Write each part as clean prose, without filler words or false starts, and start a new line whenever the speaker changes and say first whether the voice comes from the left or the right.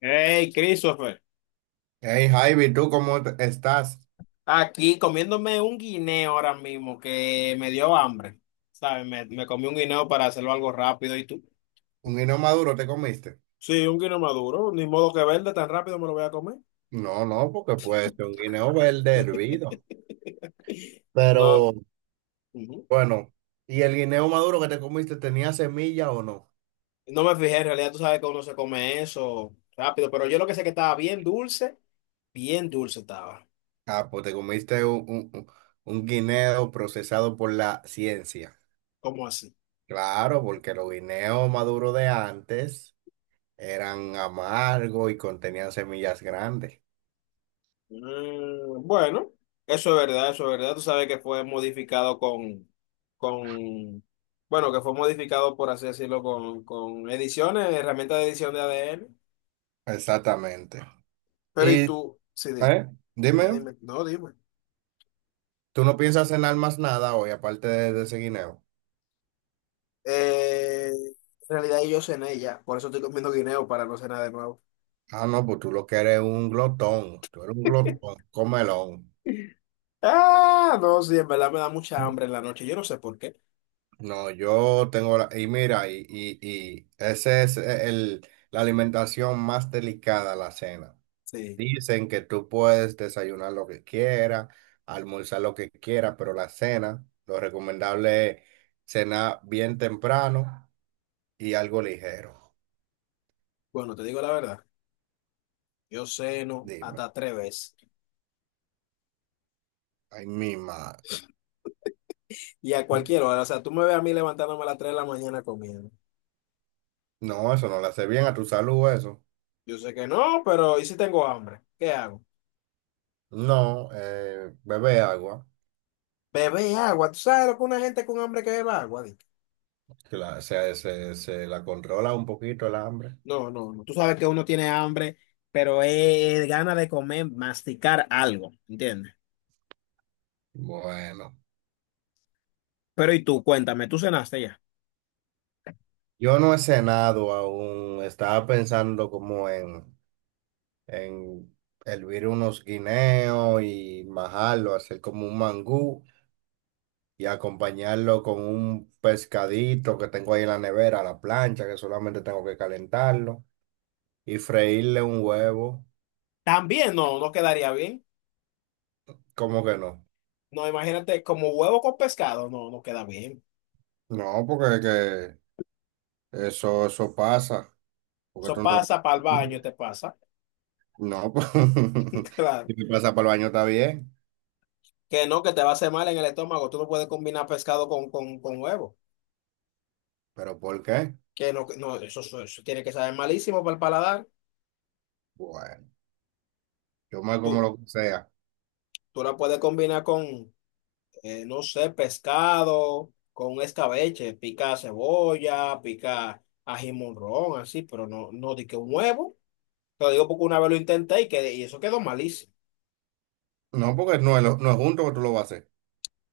left: Hey, Christopher,
right: Hey Javi, ¿tú cómo estás?
left: aquí comiéndome un guineo ahora mismo que me dio hambre, ¿sabes? Me comí un guineo para hacerlo algo rápido y tú.
right: ¿Un guineo maduro te comiste?
left: Sí, un guineo maduro, ni modo que verde, tan rápido me lo voy a comer.
right: No, no, porque puede ser un guineo verde hervido.
left: No,
right: Pero
left: ujú.
right: bueno, ¿y el guineo maduro que te comiste tenía semilla o no?
left: No me fijé, en realidad tú sabes que uno se come eso rápido, pero yo lo que sé que estaba bien dulce estaba.
right: Ah, pues te comiste un, un guineo procesado por la ciencia.
left: ¿Cómo así?
right: Claro, porque los guineos maduros de antes eran amargos y contenían semillas grandes.
left: Mm, bueno, eso es verdad, eso es verdad. Tú sabes que fue modificado con, bueno, que fue modificado, por así decirlo, con ediciones, herramientas de edición de ADN.
right: Exactamente.
left: Pero y
right: Y,
left: tú, sí,
right: ¿eh? Dime,
left: dime. No, dime.
right: ¿tú no piensas cenar más nada hoy aparte de ese guineo?
left: En realidad yo cené ya, por eso estoy comiendo guineo para no cenar de nuevo.
right: Ah, no, pues tú lo que eres un glotón, tú eres un glotón, comelón.
left: Ah, no, sí, en verdad me da mucha hambre en la noche, yo no sé por qué.
right: No, yo tengo la, y mira, y ese es el, la alimentación más delicada, la cena.
left: Sí,
right: Dicen que tú puedes desayunar lo que quieras, almorzar lo que quieras, pero la cena, lo recomendable es cenar bien temprano y algo ligero.
left: bueno, te digo la verdad, yo ceno
right: Dime,
left: hasta tres veces.
right: ay, mi madre.
left: Y a cualquier hora, o sea, tú me ves a mí levantándome a las 3 de la mañana comiendo.
right: No, eso no le hace bien a tu salud, eso.
left: Yo sé que no, pero ¿y si tengo hambre? ¿Qué hago?
right: No, bebe agua.
left: Bebé agua. ¿Tú sabes lo que una gente con hambre que beba agua? ¿Dick?
right: Se, se la controla un poquito el hambre.
left: No, no, no. Tú sabes que uno tiene hambre, pero es gana de comer, masticar algo, ¿entiendes?
right: Bueno,
left: Pero ¿y tú? Cuéntame, ¿tú cenaste ya?
right: yo no he cenado aún. Estaba pensando como en hervir unos guineos y majarlo, hacer como un mangú y acompañarlo con un pescadito que tengo ahí en la nevera, a la plancha, que solamente tengo que calentarlo y freírle un huevo.
left: También no, no quedaría bien.
right: ¿Cómo que no?
left: No, imagínate, como huevo con pescado, no, no queda bien.
right: No, porque que eso pasa. Porque
left: Eso
right: tú no-
left: pasa para el baño, te pasa.
right: No, pues,
left: Claro.
right: si te pasa por el baño está bien,
left: Que no, que te va a hacer mal en el estómago. Tú no puedes combinar pescado con huevo.
right: pero ¿por qué?
left: Que no, tiene que saber malísimo para el paladar.
right: Bueno, yo me como
left: Tú,
right: lo que sea.
left: tú la puedes combinar con, no sé, pescado, con un escabeche, pica cebolla, pica ají morrón, así, pero no, no di que un huevo. Te lo digo porque una vez lo intenté y, que, y eso quedó malísimo.
right: No, porque no es, no es junto que tú lo vas a hacer.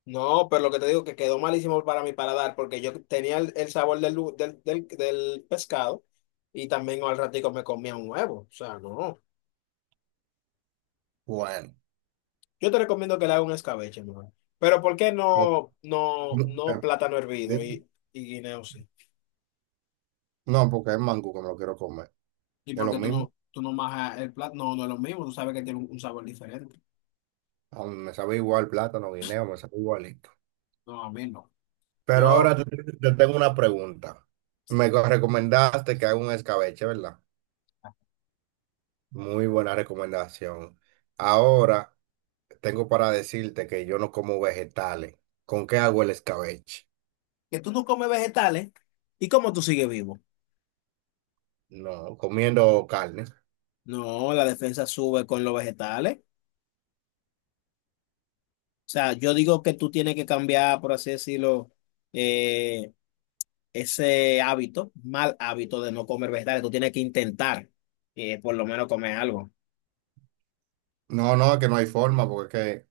left: No, pero lo que te digo que quedó malísimo para mi paladar, porque yo tenía el sabor del pescado y también al ratico me comía un huevo. O sea, no.
right: Bueno,
left: Yo te recomiendo que le hagas un escabeche, mejor. Pero ¿por qué
right: o- no,
left: no
right: eh,
left: plátano hervido
right: di-
left: y guineo sí?
right: no, porque es mango que me lo quiero comer.
left: ¿Y
right: Es
left: por
right: lo
left: qué tú
right: mismo.
left: tú no majas el plátano? No, no es lo mismo, tú sabes que tiene un sabor diferente.
right: A mí me sabe igual plátano, guineo, me sabe igualito.
left: No, a mí no.
right: Pero ahora
left: Yo,
right: yo te tengo una pregunta.
left: sí.
right: Recomendaste que haga un escabeche, ¿verdad? Muy buena recomendación. Ahora tengo para decirte que yo no como vegetales. ¿Con qué hago el escabeche?
left: Que tú no comes vegetales, ¿y cómo tú sigues vivo?
right: No, comiendo carne.
left: No, la defensa sube con los vegetales. O sea, yo digo que tú tienes que cambiar, por así decirlo, eh, ese hábito, mal hábito de no comer vegetales. Tú tienes que intentar, por lo menos comer algo.
right: No, no, es que no hay forma, porque es que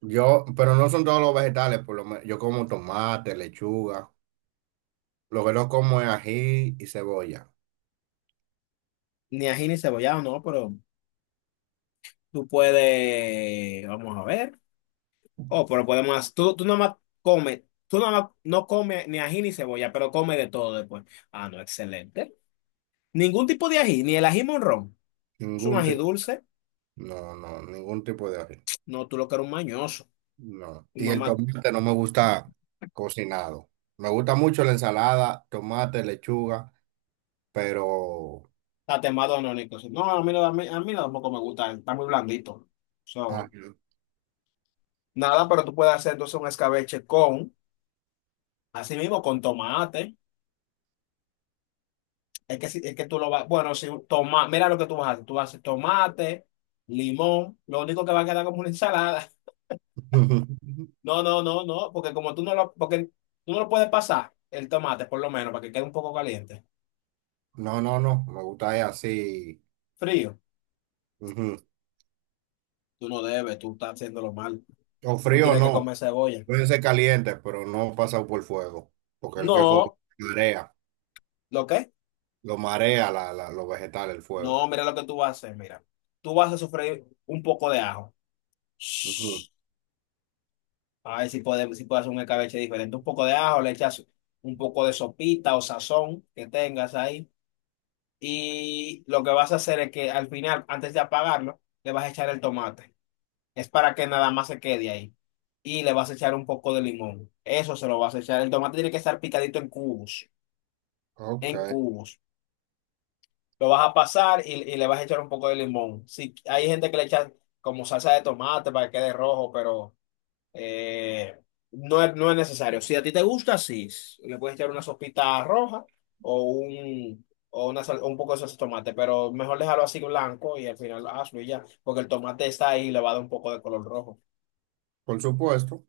right: yo, pero no son todos los vegetales, por lo menos yo como tomate, lechuga. Lo que no como es ají y cebolla.
left: Ni ají ni cebollado, no, pero tú puedes, vamos a ver. Oh, pero podemos, tú nomás comes, tú nomás no comes ni ají ni cebolla, pero come de todo después. Ah, no, excelente. Ningún tipo de ají, ni el ají monrón. Es un
right: Ningún
left: ají
right: tipo.
left: dulce.
right: No, no, ningún tipo de ají.
left: No, tú lo que eres un mañoso.
right: No.
left: Tu
right: Y el
left: mamá
right: tomate no me gusta cocinado. Me gusta mucho la ensalada, tomate, lechuga, pero...
left: está temado anónico. No, a mí, a mí no tampoco me gusta, está muy blandito. So,
right: ají.
left: nada, pero tú puedes hacer entonces un escabeche con, así mismo, con tomate. Es que, es que tú lo vas, bueno, si toma, mira lo que tú vas a hacer, tú vas a tomate, limón, lo único que va a quedar como una ensalada. No, porque como tú no lo, porque tú no lo puedes pasar, el tomate por lo menos, para que quede un poco caliente.
right: No, no, no, me gusta es así.
left: Frío,
right: Ujú.
left: tú no debes, tú estás haciéndolo mal,
right: O
left: tú
right: frío
left: tienes que
right: no,
left: comer cebolla.
right: pueden ser calientes, pero no pasado por fuego, porque el que fuego
left: No,
right: marea,
left: ¿lo qué?
right: lo marea los vegetales, el fuego.
left: No, mira lo que tú vas a hacer, mira, tú vas a sofreír un poco de ajo.
right: Ujú.
left: Shh. A ver si podemos, si puedes hacer un escabeche diferente, un poco de ajo, le echas un poco de sopita o sazón que tengas ahí y lo que vas a hacer es que al final, antes de apagarlo, le vas a echar el tomate. Es para que nada más se quede ahí. Y le vas a echar un poco de limón. Eso se lo vas a echar. El tomate tiene que estar picadito en cubos,
right: Ok,
left: en cubos. Lo vas a pasar y le vas a echar un poco de limón. Si hay gente que le echa como salsa de tomate para que quede rojo, pero eh, no es, no es necesario. Si a ti te gusta, sí. Le puedes echar una sopita roja o un, o un poco de salsa de tomate, pero mejor dejarlo así blanco y al final hazlo y ya, porque el tomate está ahí y le va a dar un poco de color rojo.
right: por supuesto,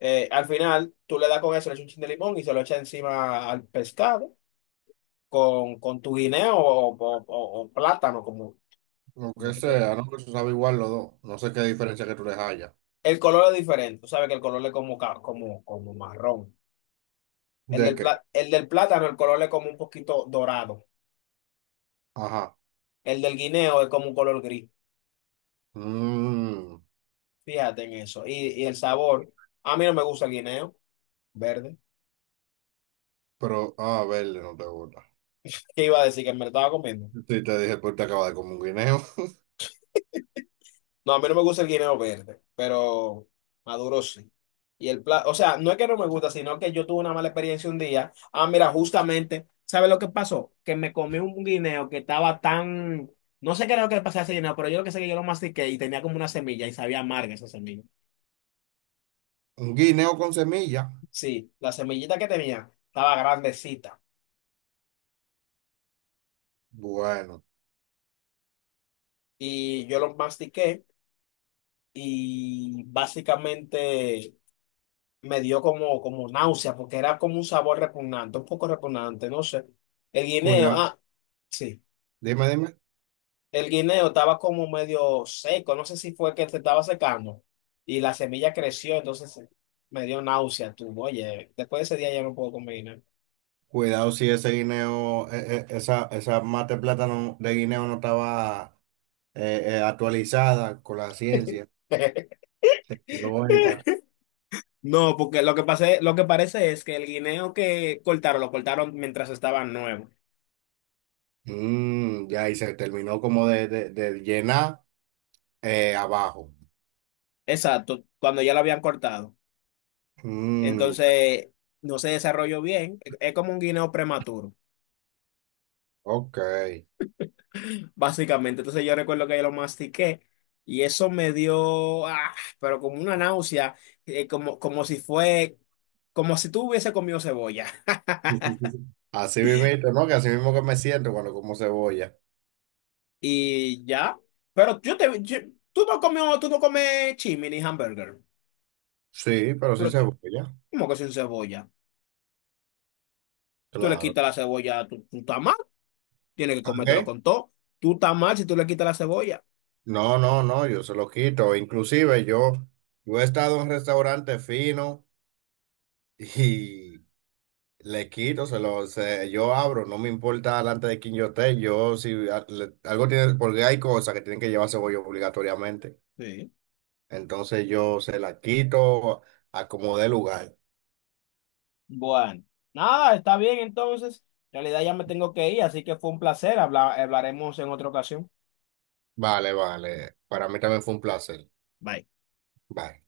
left: Al final, tú le das con eso, le echas un chin de limón y se lo echas encima al pescado con tu guineo o, o plátano, como,
right: lo
left: como
right: que
left: tú quieras.
right: sea, no que se sabe igual los dos, no sé qué diferencia que tú les hayas.
left: El color es diferente, tú sabes que el color es como, como, como marrón. El
right: ¿De
left: del,
right: qué?
left: el del plátano, el color es como un poquito dorado.
right: Ajá.
left: El del guineo es como un color gris.
right: Mm,
left: Fíjate en eso. Y el sabor. A mí no me gusta el guineo verde.
right: pero, ah, verde no te gusta.
left: ¿Qué iba a decir? Que me lo estaba comiendo.
right: Sí, te dije que te acabas de comer un guineo.
left: No, a mí no me gusta el guineo verde, pero maduro sí. Y el plato, o sea, no es que no me gusta, sino que yo tuve una mala experiencia un día. Ah, mira, justamente, ¿sabes lo que pasó? Que me comí un guineo que estaba tan. No sé qué era lo que le pasaba a ese guineo, pero yo lo que sé es que yo lo mastiqué y tenía como una semilla y sabía amarga esa semilla.
right: Un guineo con semilla.
left: Sí, la semillita que tenía estaba grandecita.
right: Bueno,
left: Y yo lo mastiqué. Y básicamente me dio como, como náusea porque era como un sabor repugnante, un poco repugnante, no sé. El guineo,
right: cuidado.
left: ah, sí,
right: Dime, dime.
left: el guineo estaba como medio seco, no sé si fue que se estaba secando y la semilla creció, entonces me dio náusea, tú, oye, después de ese día ya no puedo comer guineo.
right: Cuidado si ese guineo, esa, esa mate plátano de guineo no estaba actualizada con la ciencia. Se quedó esa.
left: No, porque lo que pasé, lo que parece es que el guineo que cortaron, lo cortaron mientras estaba nuevo.
right: Mm, ya, y se terminó como de, de llenar abajo.
left: Exacto, cuando ya lo habían cortado.
right: Mm,
left: Entonces, no se desarrolló bien. Es como un guineo prematuro,
right: ok.
left: básicamente. Entonces, yo recuerdo que yo lo mastiqué y eso me dio, ah, pero como una náusea, como, como si fue, como si tú hubiese comido cebolla.
right: Así mismo, ¿no? Que así mismo que me siento cuando como cebolla.
left: Y ya, pero tú no comió, tú no comes chimini hamburger,
right: Sí, pero sí
left: pero
right: cebolla,
left: ¿cómo que sin cebolla? Tú le
right: claro.
left: quitas la cebolla, tú estás mal, tienes que comértelo
right: ¿Qué?
left: con todo. Tú estás mal si tú le quitas la cebolla.
right: No, no, no, yo se lo quito. Inclusive yo, yo he estado en restaurantes finos y le quito, yo abro, no me importa delante de quién yo esté, yo si algo tiene, porque hay cosas que tienen que llevarse bollo obligatoriamente.
left: Sí.
right: Entonces yo se la quito, acomodé lugar.
left: Bueno, nada, está bien entonces. En realidad ya me tengo que ir, así que fue un placer. Hablaremos en otra ocasión.
right: Vale, vale. Para mí también fue un placer.
left: Bye.
right: Bye.